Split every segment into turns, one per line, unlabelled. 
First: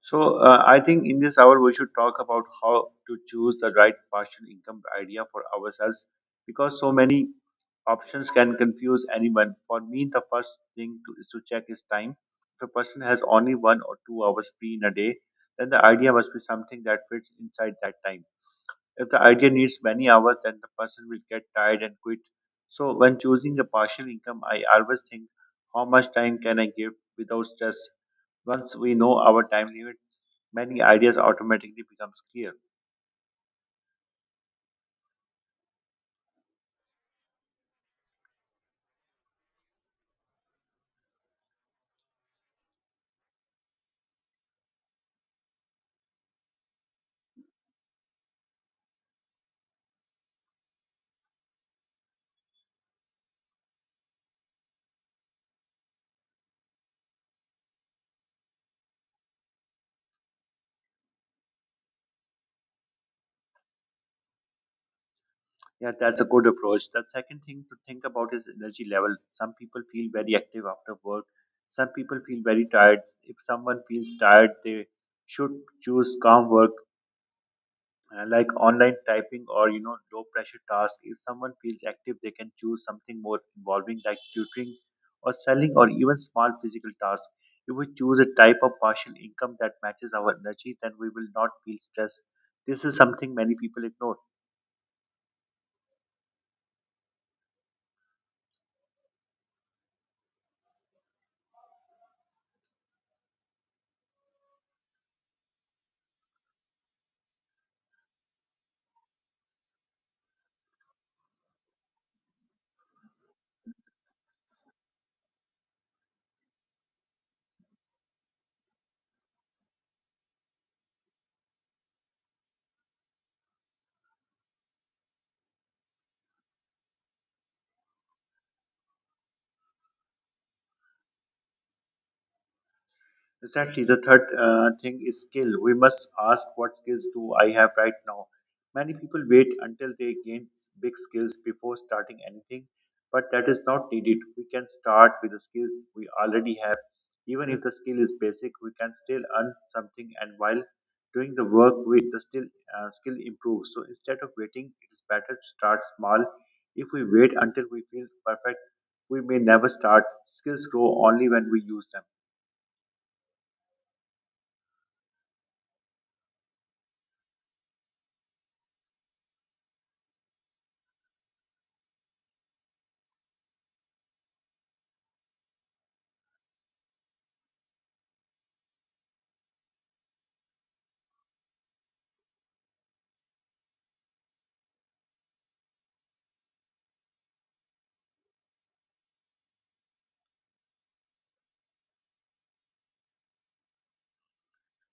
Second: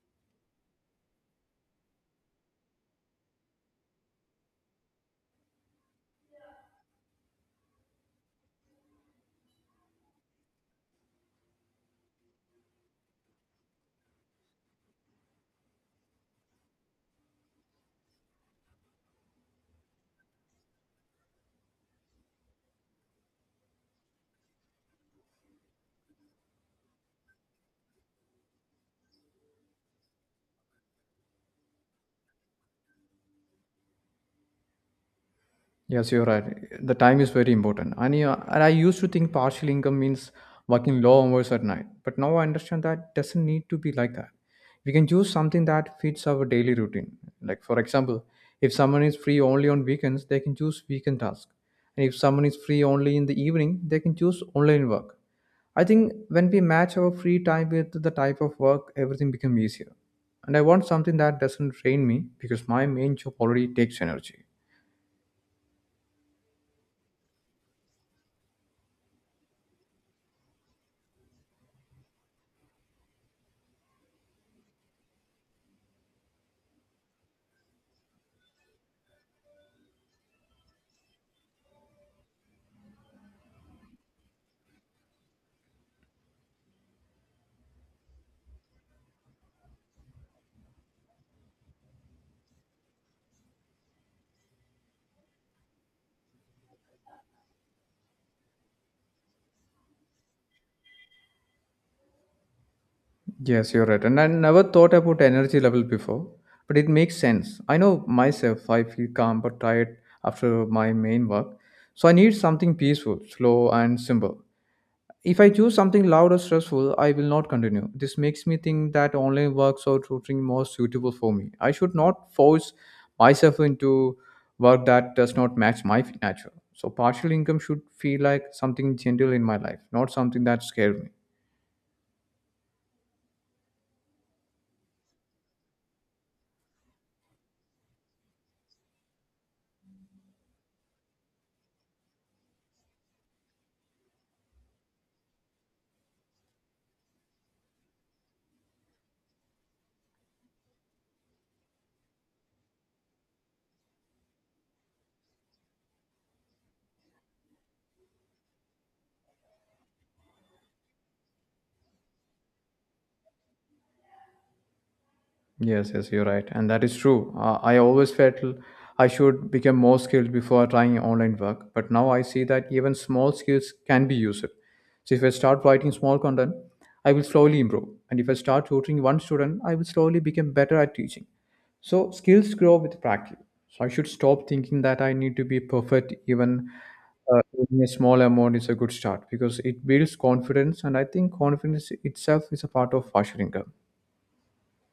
So I think in this hour we should talk about how to choose the right partial income idea for ourselves because so many options can confuse anyone. For me, the first thing is to check is time. If a person has only one or two hours free in a day, then the idea must be something that fits inside that time. If the idea needs many hours, then the person will get tired and quit. So when choosing a partial income, I always think how much time can I give without stress. Once we know our time limit, many ideas automatically becomes clear.
Yes, you're right. The time is very important. And, yeah, and I used to think partial income means working long hours at night. But now I understand that doesn't need to be like that. We can choose something that fits our daily routine. Like, for example, if someone is free only on weekends, they can choose weekend tasks. And if someone is free only in the evening, they can choose online work. I think when we match our free time with the type of work, everything becomes easier. And I want something that doesn't drain me because my main job already takes energy.
Yeah, that's a good approach. The second thing to think about is energy level. Some people feel very active after work. Some people feel very tired. If someone feels tired, they should choose calm work like online typing or you know low pressure tasks. If someone feels active, they can choose something more involving like tutoring or selling or even small physical tasks. If we choose a type of partial income that matches our energy, then we will not feel stressed. This is something many people ignore.
Yes, you're right. And I never thought about energy level before, but it makes sense. I know myself, I feel calm but tired after my main work. So I need something peaceful, slow, and simple. If I choose something loud or stressful, I will not continue. This makes me think that online works or tutoring more suitable for me. I should not force myself into work that does not match my nature. So partial income should feel like something gentle in my life, not something that scares me.
Exactly. The third thing is skill. We must ask, what skills do I have right now? Many people wait until they gain big skills before starting anything, but that is not needed. We can start with the skills we already have. Even if the skill is basic, we can still earn something, and while doing the work, we the still skill improves. So instead of waiting, it is better to start small. If we wait until we feel perfect, we may never start. Skills grow only when we use them.
Yes, yes, you're right, and that is true. I always I should become more skilled before trying online work, but now I see that even small skills can be used. So if I start writing small content, I will slowly improve, and if I start tutoring one student, I will slowly become better at teaching. So skills grow with practice. So I should stop thinking that I need to be perfect. Even a small amount is a good start because it builds confidence, and I think confidence itself is a part of future income.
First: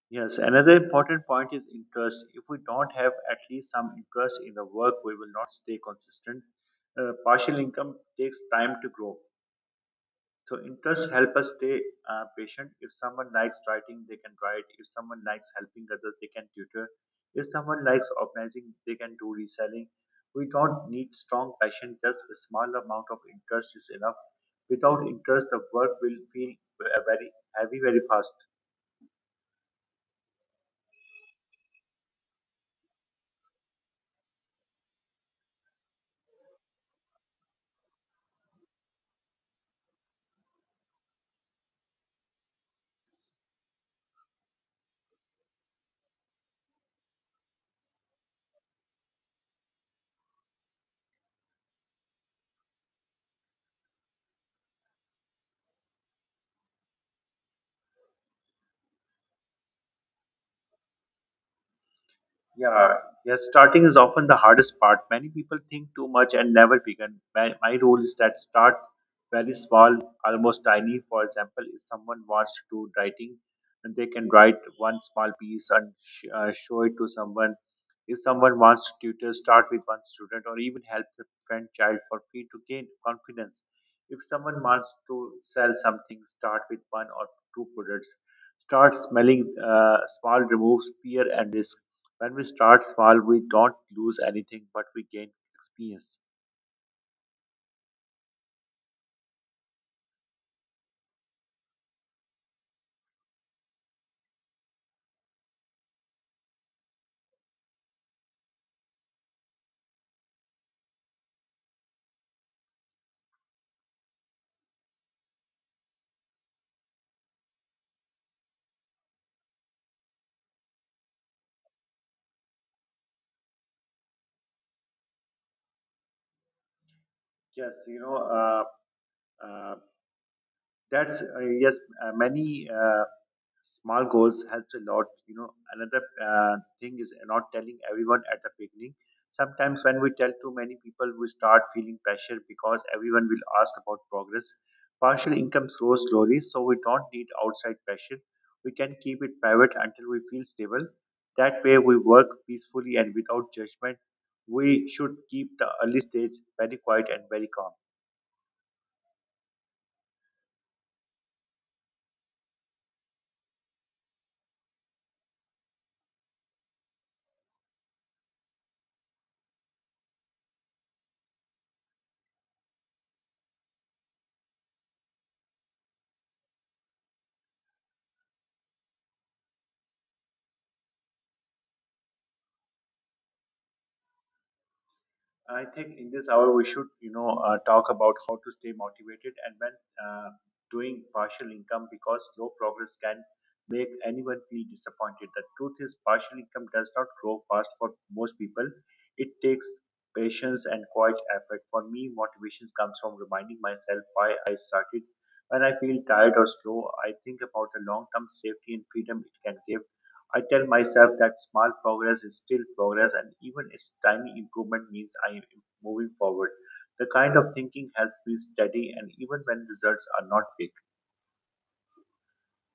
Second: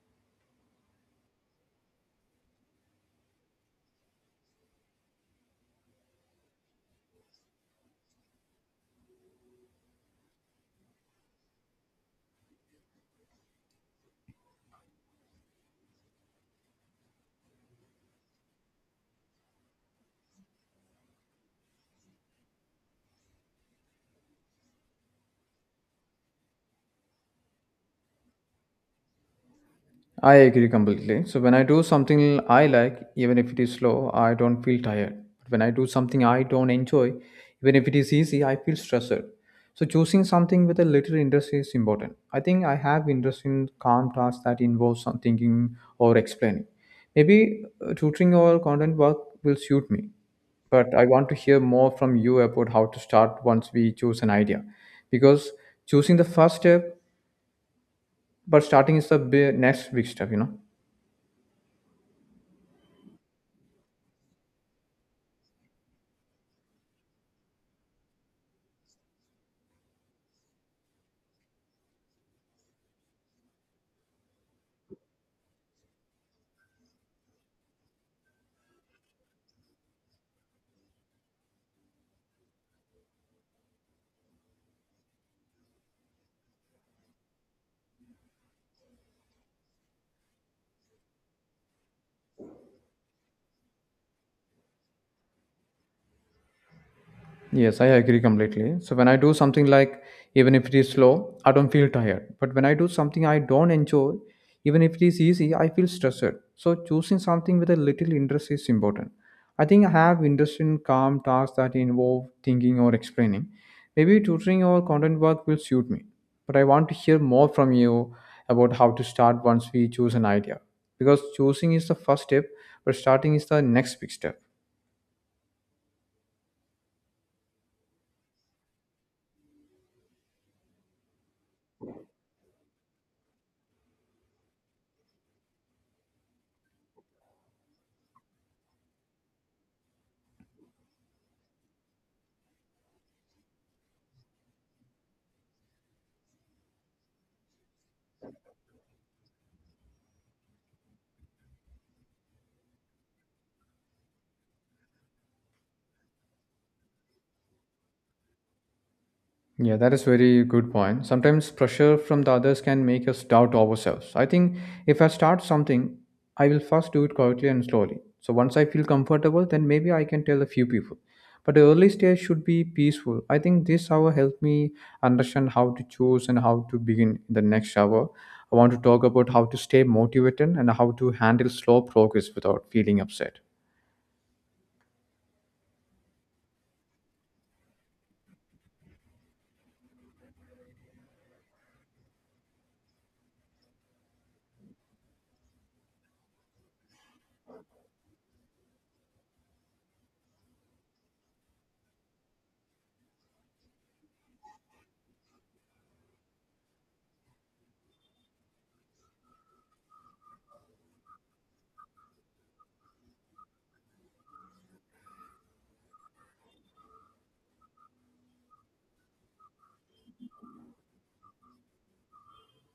Yes, another important point is interest. If we don't have at least some interest in the work, we will not stay consistent. Partial income takes time to grow. So interest help us stay patient. If someone likes writing, they can write. If someone likes helping others, they can tutor. If someone likes organizing, they can do reselling. We don't need strong passion. Just a small amount of interest is enough. Without interest, the work will feel very heavy very fast.
I agree completely. So when I do something I like, even if it is slow, I don't feel tired. But when I do something I don't enjoy, even if it is easy, I feel stressed. So choosing something with a little interest is important. I think I have interest in calm tasks that involve some thinking or explaining. Maybe tutoring or content work will suit me. But I want to hear more from you about how to start once we choose an idea. Because choosing the first step, but starting is the next big step.
Yeah, yes, starting is often the hardest part. Many people think too much and never begin. My rule is that start very small, almost tiny. For example, if someone wants to do writing, and they can write one small piece and show it to someone. If someone wants to tutor, start with one student or even help the friend child for free to gain confidence. If someone wants to sell something, start with one or two products. Start smelling small removes fear and risk. When we start small, we don't lose anything, but we gain experience.
Yes, I agree completely. So when I do something like even if it is slow, I don't feel tired. But when I do something I don't enjoy, even if it is easy, I feel stressed. So choosing something with a little interest is important. I think I have interest in calm tasks that involve thinking or explaining. Maybe tutoring or content work will suit me. But I want to hear more from you about how to start once we choose an idea. Because choosing is the first step, but starting is the next big step.
Yes, you know, uh, that's yes, many. Small goals helps a lot, you know. Another thing is not telling everyone at the beginning. Sometimes when we tell too many people, we start feeling pressure because everyone will ask about progress. Partial income grows slowly, so we don't need outside pressure. We can keep it private until we feel stable. That way we work peacefully and without judgment. We should keep the early stage very quiet and very calm.
Yeah, that is very good point. Sometimes pressure from the others can make us doubt ourselves. I think if I start something, I will first do it quietly and slowly. So once I feel comfortable, then maybe I can tell a few people. But the early stage should be peaceful. I think this hour helped me understand how to choose and how to begin the next hour. I want to talk about how to stay motivated and how to handle slow progress without feeling upset.
I think in this hour we should, talk about how to stay motivated and when uh, doing partial income, because low progress can make anyone feel disappointed. The truth is, partial income does not grow fast for most people. It takes patience and quiet effort. For me, motivation comes from reminding myself why I started. When I feel tired or slow, I think about the long-term safety and freedom it can give. I tell myself that small progress is still progress, and even its tiny improvement means I am moving forward. The kind of thinking helps me steady, and even when results are not big.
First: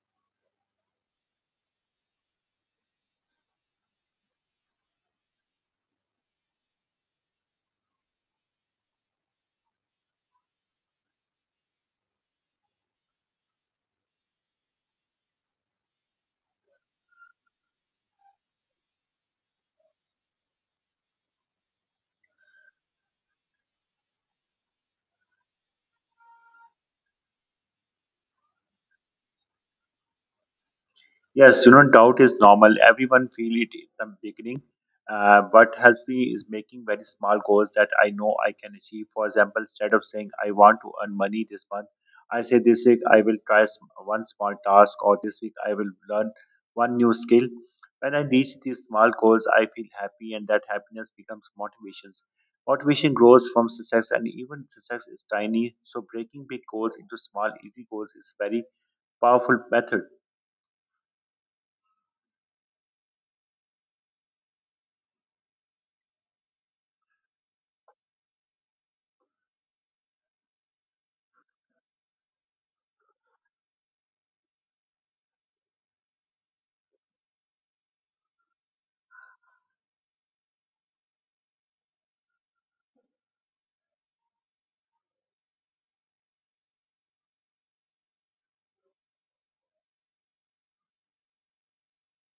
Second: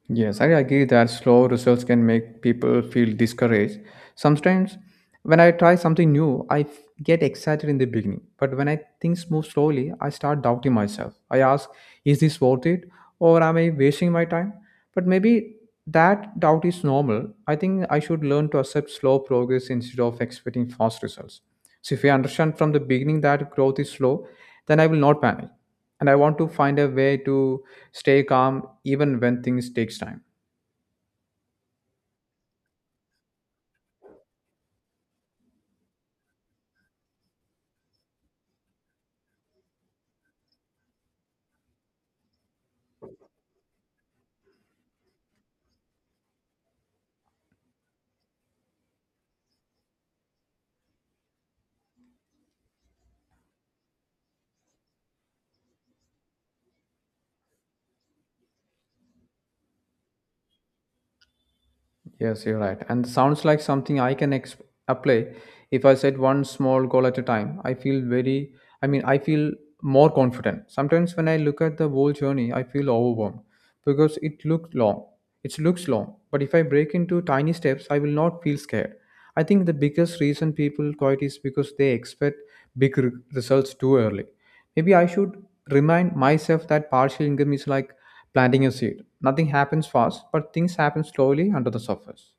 Yes, I agree that slow results can make people feel discouraged. Sometimes, when I try something new, get excited in the beginning. But when I things move slowly, I start doubting myself. I ask, is this worth it? Or am I wasting my time? But maybe that doubt is normal. I think I should learn to accept slow progress instead of expecting fast results. So, if I understand from the beginning that growth is slow, then I will not panic, and I want to find a way to stay calm even when things takes time.
Yes, you know, doubt is normal. Everyone feel it in the beginning. What helps me is making very small goals that I know I can achieve. For example, instead of saying I want to earn money this month, I say this week I will try one small task, or this week I will learn one new skill. When I reach these small goals, I feel happy, and that happiness becomes motivations. Motivation grows from success, and even success is tiny. So breaking big goals into small, easy goals is very powerful method.
Yes, you're right, and sounds like something apply. If I set one small goal at a time, I feel very, I feel more confident. Sometimes when I look at the whole journey, I feel overwhelmed because it looks long, but if I break into tiny steps I will not feel scared. I think the biggest reason people quit is because they expect big re- results too early. Maybe I should remind myself that partial income is like planting a seed. Nothing happens fast, but things happen slowly under the surface.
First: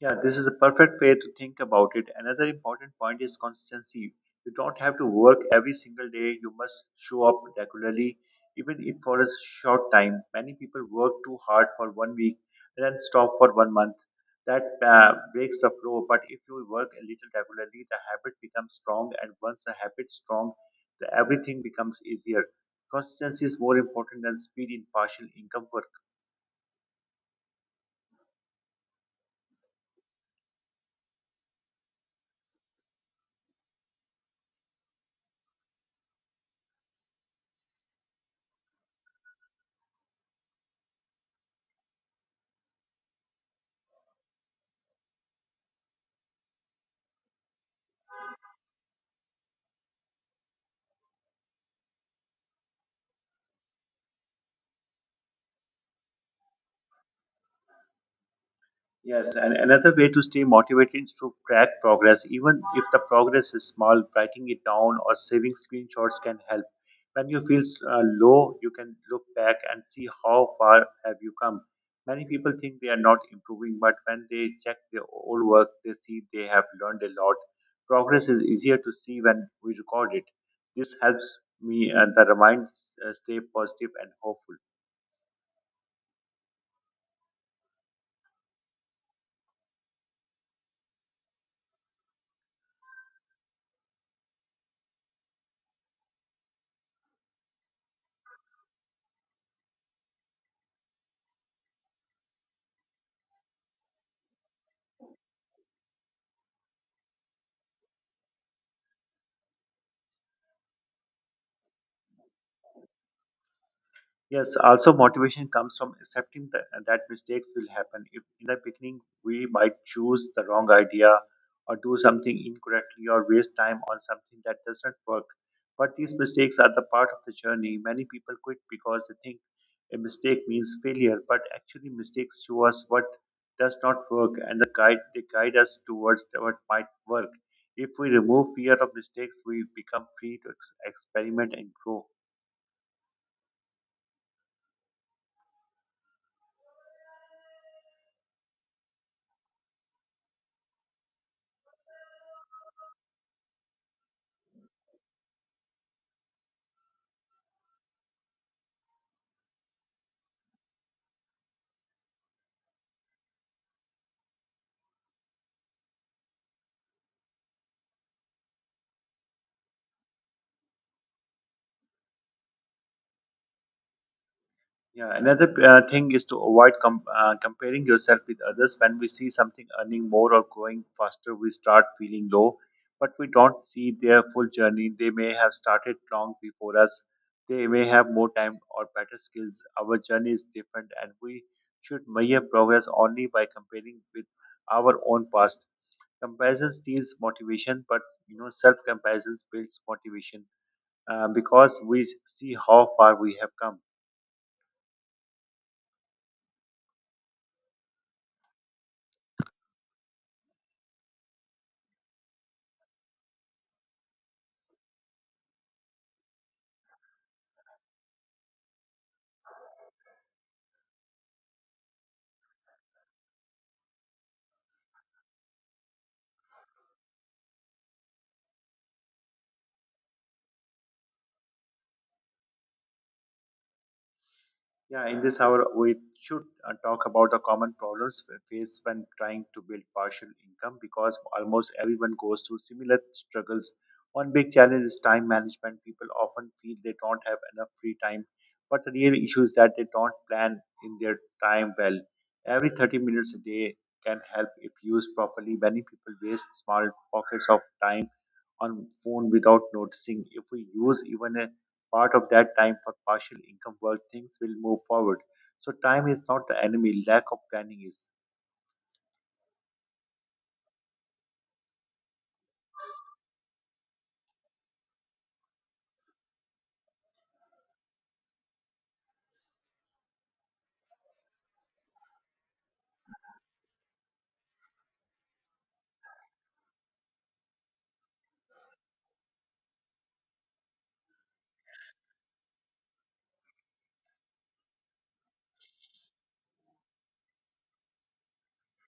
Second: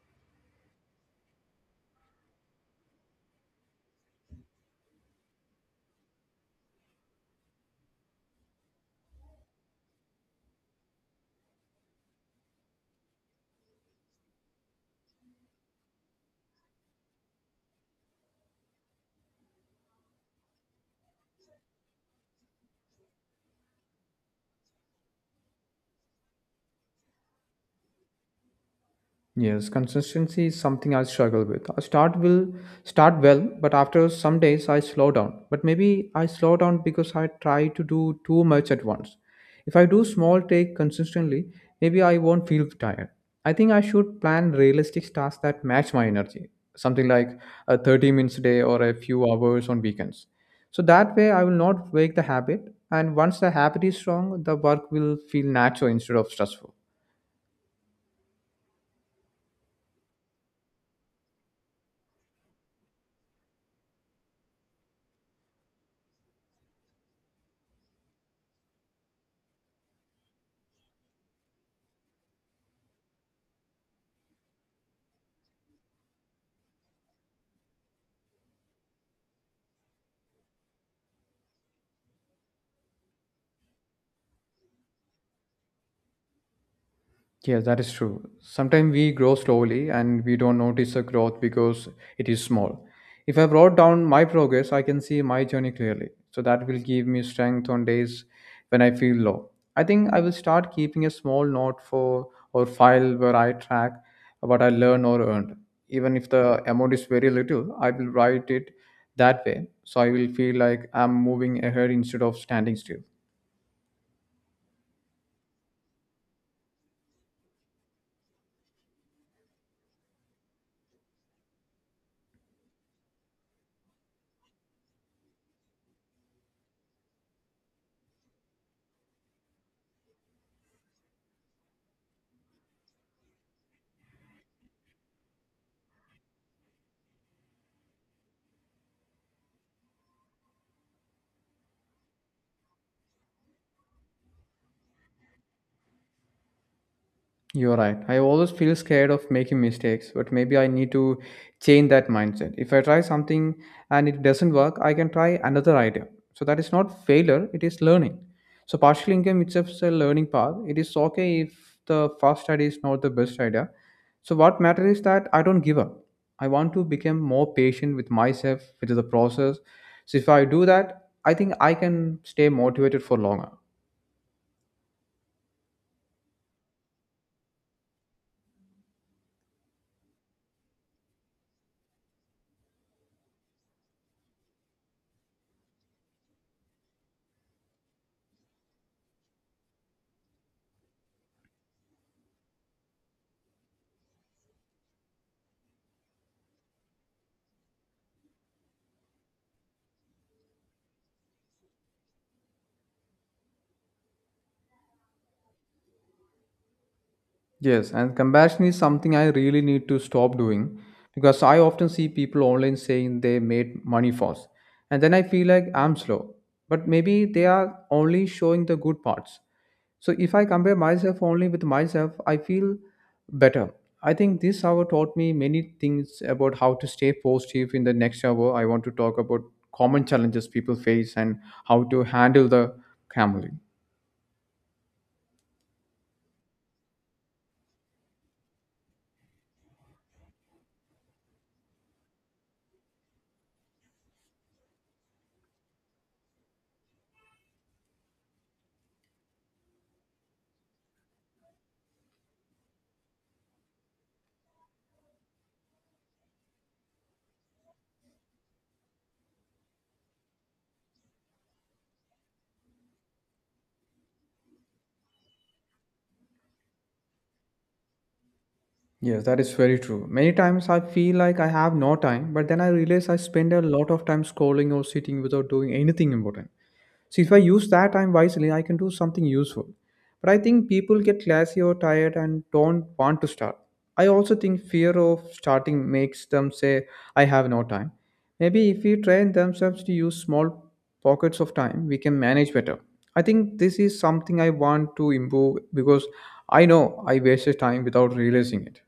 Yeah, this is a perfect way to think about it. Another important point is consistency. You don't have to work every single day. You must show up regularly, even if for a short time. Many people work too hard for one week and then stop for one month. That breaks the flow. But if you work a little regularly, the habit becomes strong. And once the habit is strong, everything becomes easier. Consistency is more important than speed in partial income work.
Yes, consistency is something I struggle with. I start will start well, but after some days I slow down. But maybe I slow down because I try to do too much at once. If I do small take consistently, maybe I won't feel tired. I think I should plan realistic tasks that match my energy, something like a 30 minutes a day or a few hours on weekends. So that way I will not break the habit, and once the habit is strong, the work will feel natural instead of stressful.
Yes, and another way to stay motivated is to track progress. Even if the progress is small, writing it down or saving screenshots can help. When you feel low, you can look back and see how far have you come. Many people think they are not improving, but when they check their old work, they see they have learned a lot. Progress is easier to see when we record it. This helps me and the remind stay positive and hopeful.
Yeah, that is true. Sometimes we grow slowly and we don't notice the growth because it is small. If I wrote down my progress, I can see my journey clearly. So that will give me strength on days when I feel low. I think I will start keeping a small note for or file where I track what I learn or earned. Even if the amount is very little, I will write it that way. So I will feel like I'm moving ahead instead of standing still.
Yes, also motivation comes from accepting that mistakes will happen. If in the beginning we might choose the wrong idea or do something incorrectly or waste time on something that does not work. But these mistakes are the part of the journey. Many people quit because they think a mistake means failure, but actually mistakes show us what does not work and the guide they guide us towards what might work. If we remove fear of mistakes, we become free to experiment and grow.
You're right. I always feel scared of making mistakes, but maybe I need to change that mindset. If I try something and it doesn't work, I can try another idea. So that is not failure, it is learning. So partial income itself is a learning path. It is okay if the first idea is not the best idea. So what matters is that I don't give up. I want to become more patient with myself, with the process. So if I do that, I think I can stay motivated for longer.
Yeah, another thing is to avoid comparing yourself with others. When we see something earning more or growing faster, we start feeling low, but we don't see their full journey. They may have started long before us, they may have more time or better skills. Our journey is different, and we should measure progress only by comparing with our own past. Comparison steals motivation, but you know, self comparison builds motivation because we see how far we have come.
Yes, and comparison is something I really need to stop doing because I often see people online saying they made money fast, and then I feel like I'm slow. But maybe they are only showing the good parts. So if I compare myself only with myself, I feel better. I think this hour taught me many things about how to stay positive in the next hour. I want to talk about common challenges people face and how to handle the family.
Yeah, in this hour, we should talk about the common problems we face when trying to build partial income because almost everyone goes through similar struggles. One big challenge is time management. People often feel they don't have enough free time, but the real issue is that they don't plan in their time well. Every 30 minutes a day can help if used properly. Many people waste small pockets of time on phone without noticing. If we use even a part of that time for partial income work, things will move forward. So time is not the enemy, lack of planning is.
Yes, that is very true. Many times I feel like I have no time, but then I realize I spend a lot of time scrolling or sitting without doing anything important. So if I use that time wisely, I can do something useful. But I think people get lazy or tired and don't want to start. I also think fear of starting makes them say, I have no time. Maybe if we train themselves to use small pockets of time, we can manage better. I think this is something I want to improve because I know I wasted time without realizing it.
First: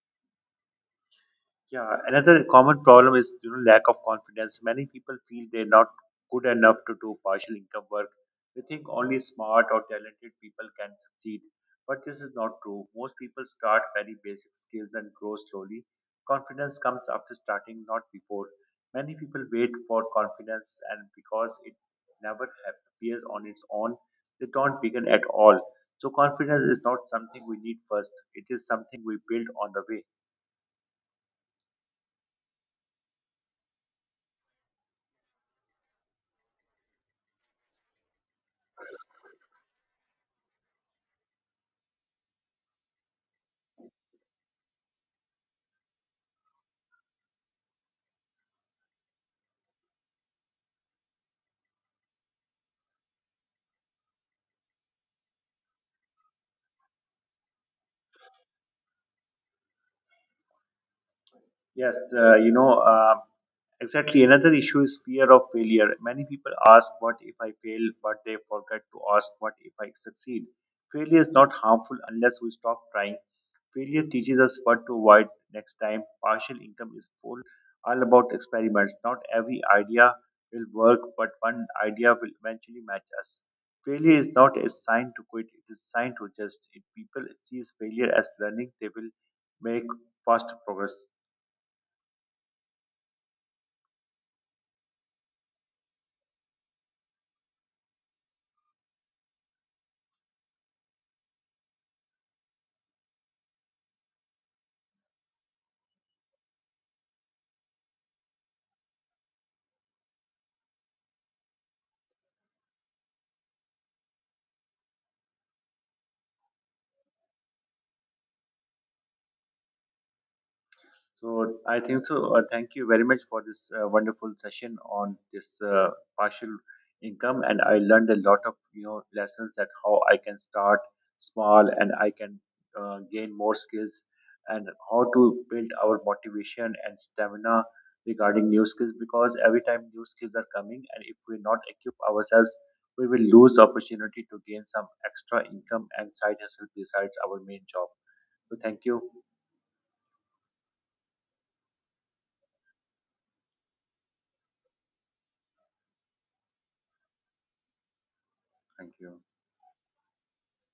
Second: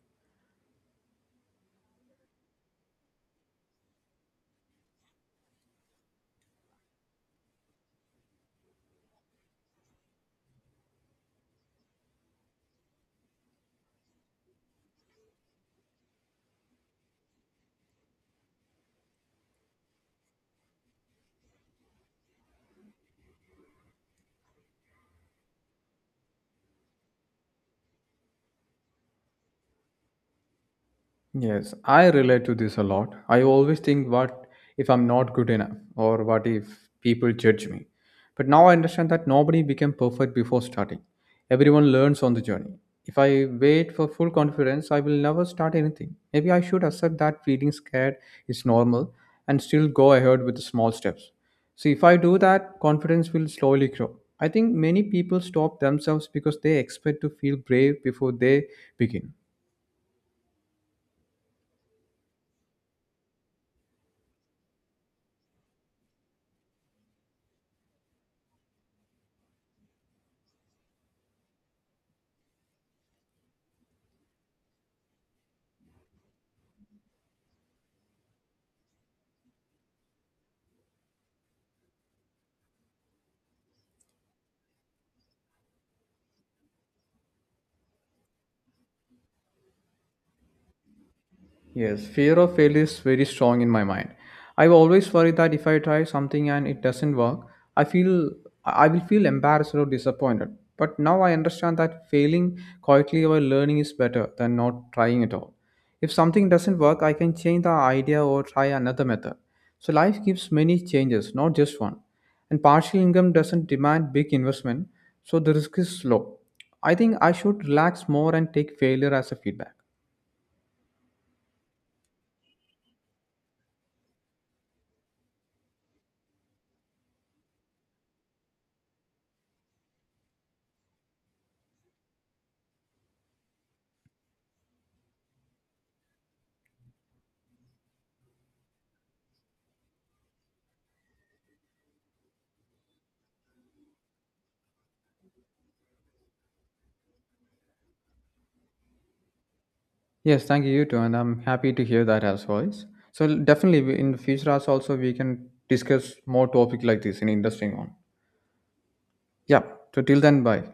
Yeah, another common problem is you know lack of confidence. Many people feel they're not good enough to do partial income work. They think only smart or talented people can succeed, but this is not true. Most people start very basic skills and grow slowly. Confidence comes after starting, not before. Many people wait for confidence, and because it never appears on its own, they don't begin at all. So confidence is not something we need first. It is something we build on the way.
Yes, I relate to this a lot. I always think, what if I'm not good enough, or what if people judge me? But now I understand that nobody became perfect before starting. Everyone learns on the journey. If I wait for full confidence, I will never start anything. Maybe I should accept that feeling scared is normal and still go ahead with the small steps. See, if I do that, confidence will slowly grow. I think many people stop themselves because they expect to feel brave before they begin.
Yes, exactly. Another issue is fear of failure. Many people ask, what if I fail? But they forget to ask, what if I succeed? Failure is not harmful unless we stop trying. Failure teaches us what to avoid next time. Partial income is full, all about experiments. Not every idea will work, but one idea will eventually match us. Failure is not a sign to quit, it is a sign to adjust. If people sees failure as learning, they will make faster progress.
Yes, fear of failure is very strong in my mind. I always worry that if I try something and it doesn't work, I feel I will feel embarrassed or disappointed. But now I understand that failing quietly while learning is better than not trying at all. If something doesn't work, I can change the idea or try another method. So life gives many changes, not just one. And partial income doesn't demand big investment, so the risk is low. I think I should relax more and take failure as a feedback.
So I think so. Thank you very much for this wonderful session on this partial income, and I learned a lot of you know lessons that how I can start small and I can gain more skills, and how to build our motivation and stamina regarding new skills because every time new skills are coming, and if we not equip ourselves, we will lose opportunity to gain some extra income and side hustle besides our main job. So thank you,
Yes, thank you, you too, and I'm happy to hear that as well. So definitely in the future as also we can discuss more topic like this in interesting one.
thank you.
Yeah. So till then, bye.